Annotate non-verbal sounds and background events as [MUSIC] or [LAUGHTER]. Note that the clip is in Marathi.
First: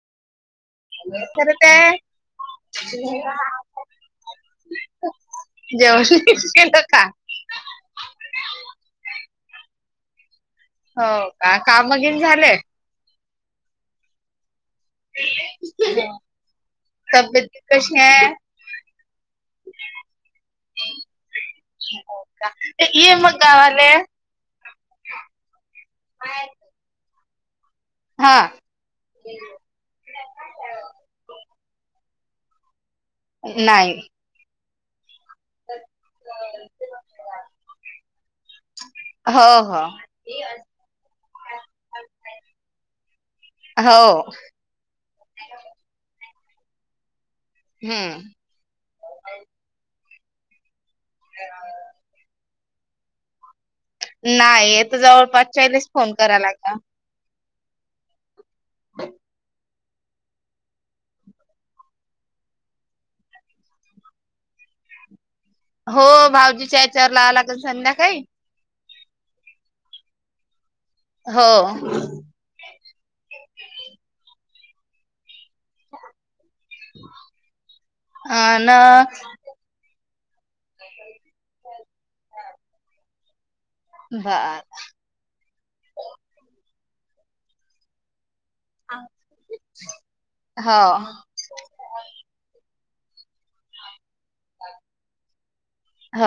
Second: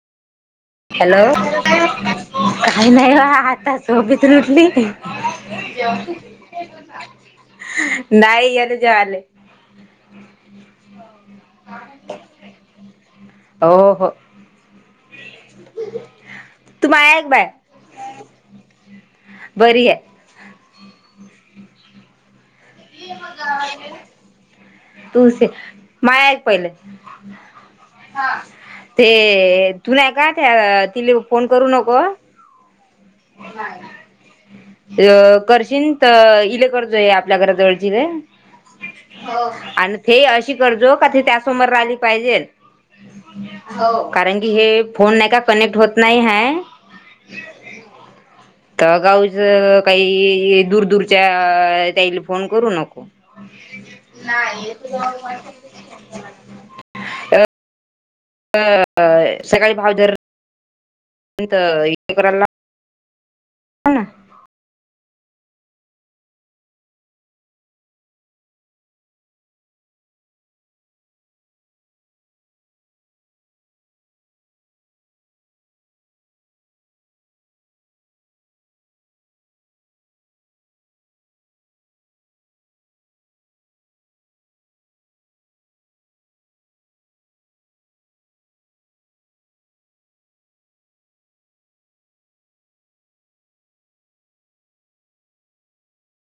हॅलो! खरं ते काही नाही वा आता झोपेतून ल उठली [INAUDIBLE] जेवण केलं का नाही या न जेवले. हो का काम बगीन झालंय. ओ हो तू माय ऐक बाय तब्येत कशी आहे? बरी आहे. इ मग गावाले [INAUDIBLE] तू मायाक पहिलं [INAUDIBLE] हा ते तूल्या काड्या का त्या तिला फोन करू नको. नाही. अ करशन तर इले करतोय आपल्या घरा जवळची ते.. हो हो आणि ते अशी करजो का ते त्यासमोर राहिली पाहिजे. हो कारण की हे फोन नाही का कनेक्ट होत नाही ह. हम्म तर गावच काही दूर दूरच्या त्याईला फोन करू नको. नाही त तर जा [INAUDIBLE] जवळपासच्यालेच फोन कराय लागते. अ सकाळी [INAUDIBLE] हा ना हो भाऊजीच्या यांच्यावर ला लावला संध्याकाळी, हो हा ना हा हो [INAUDIBLE] हो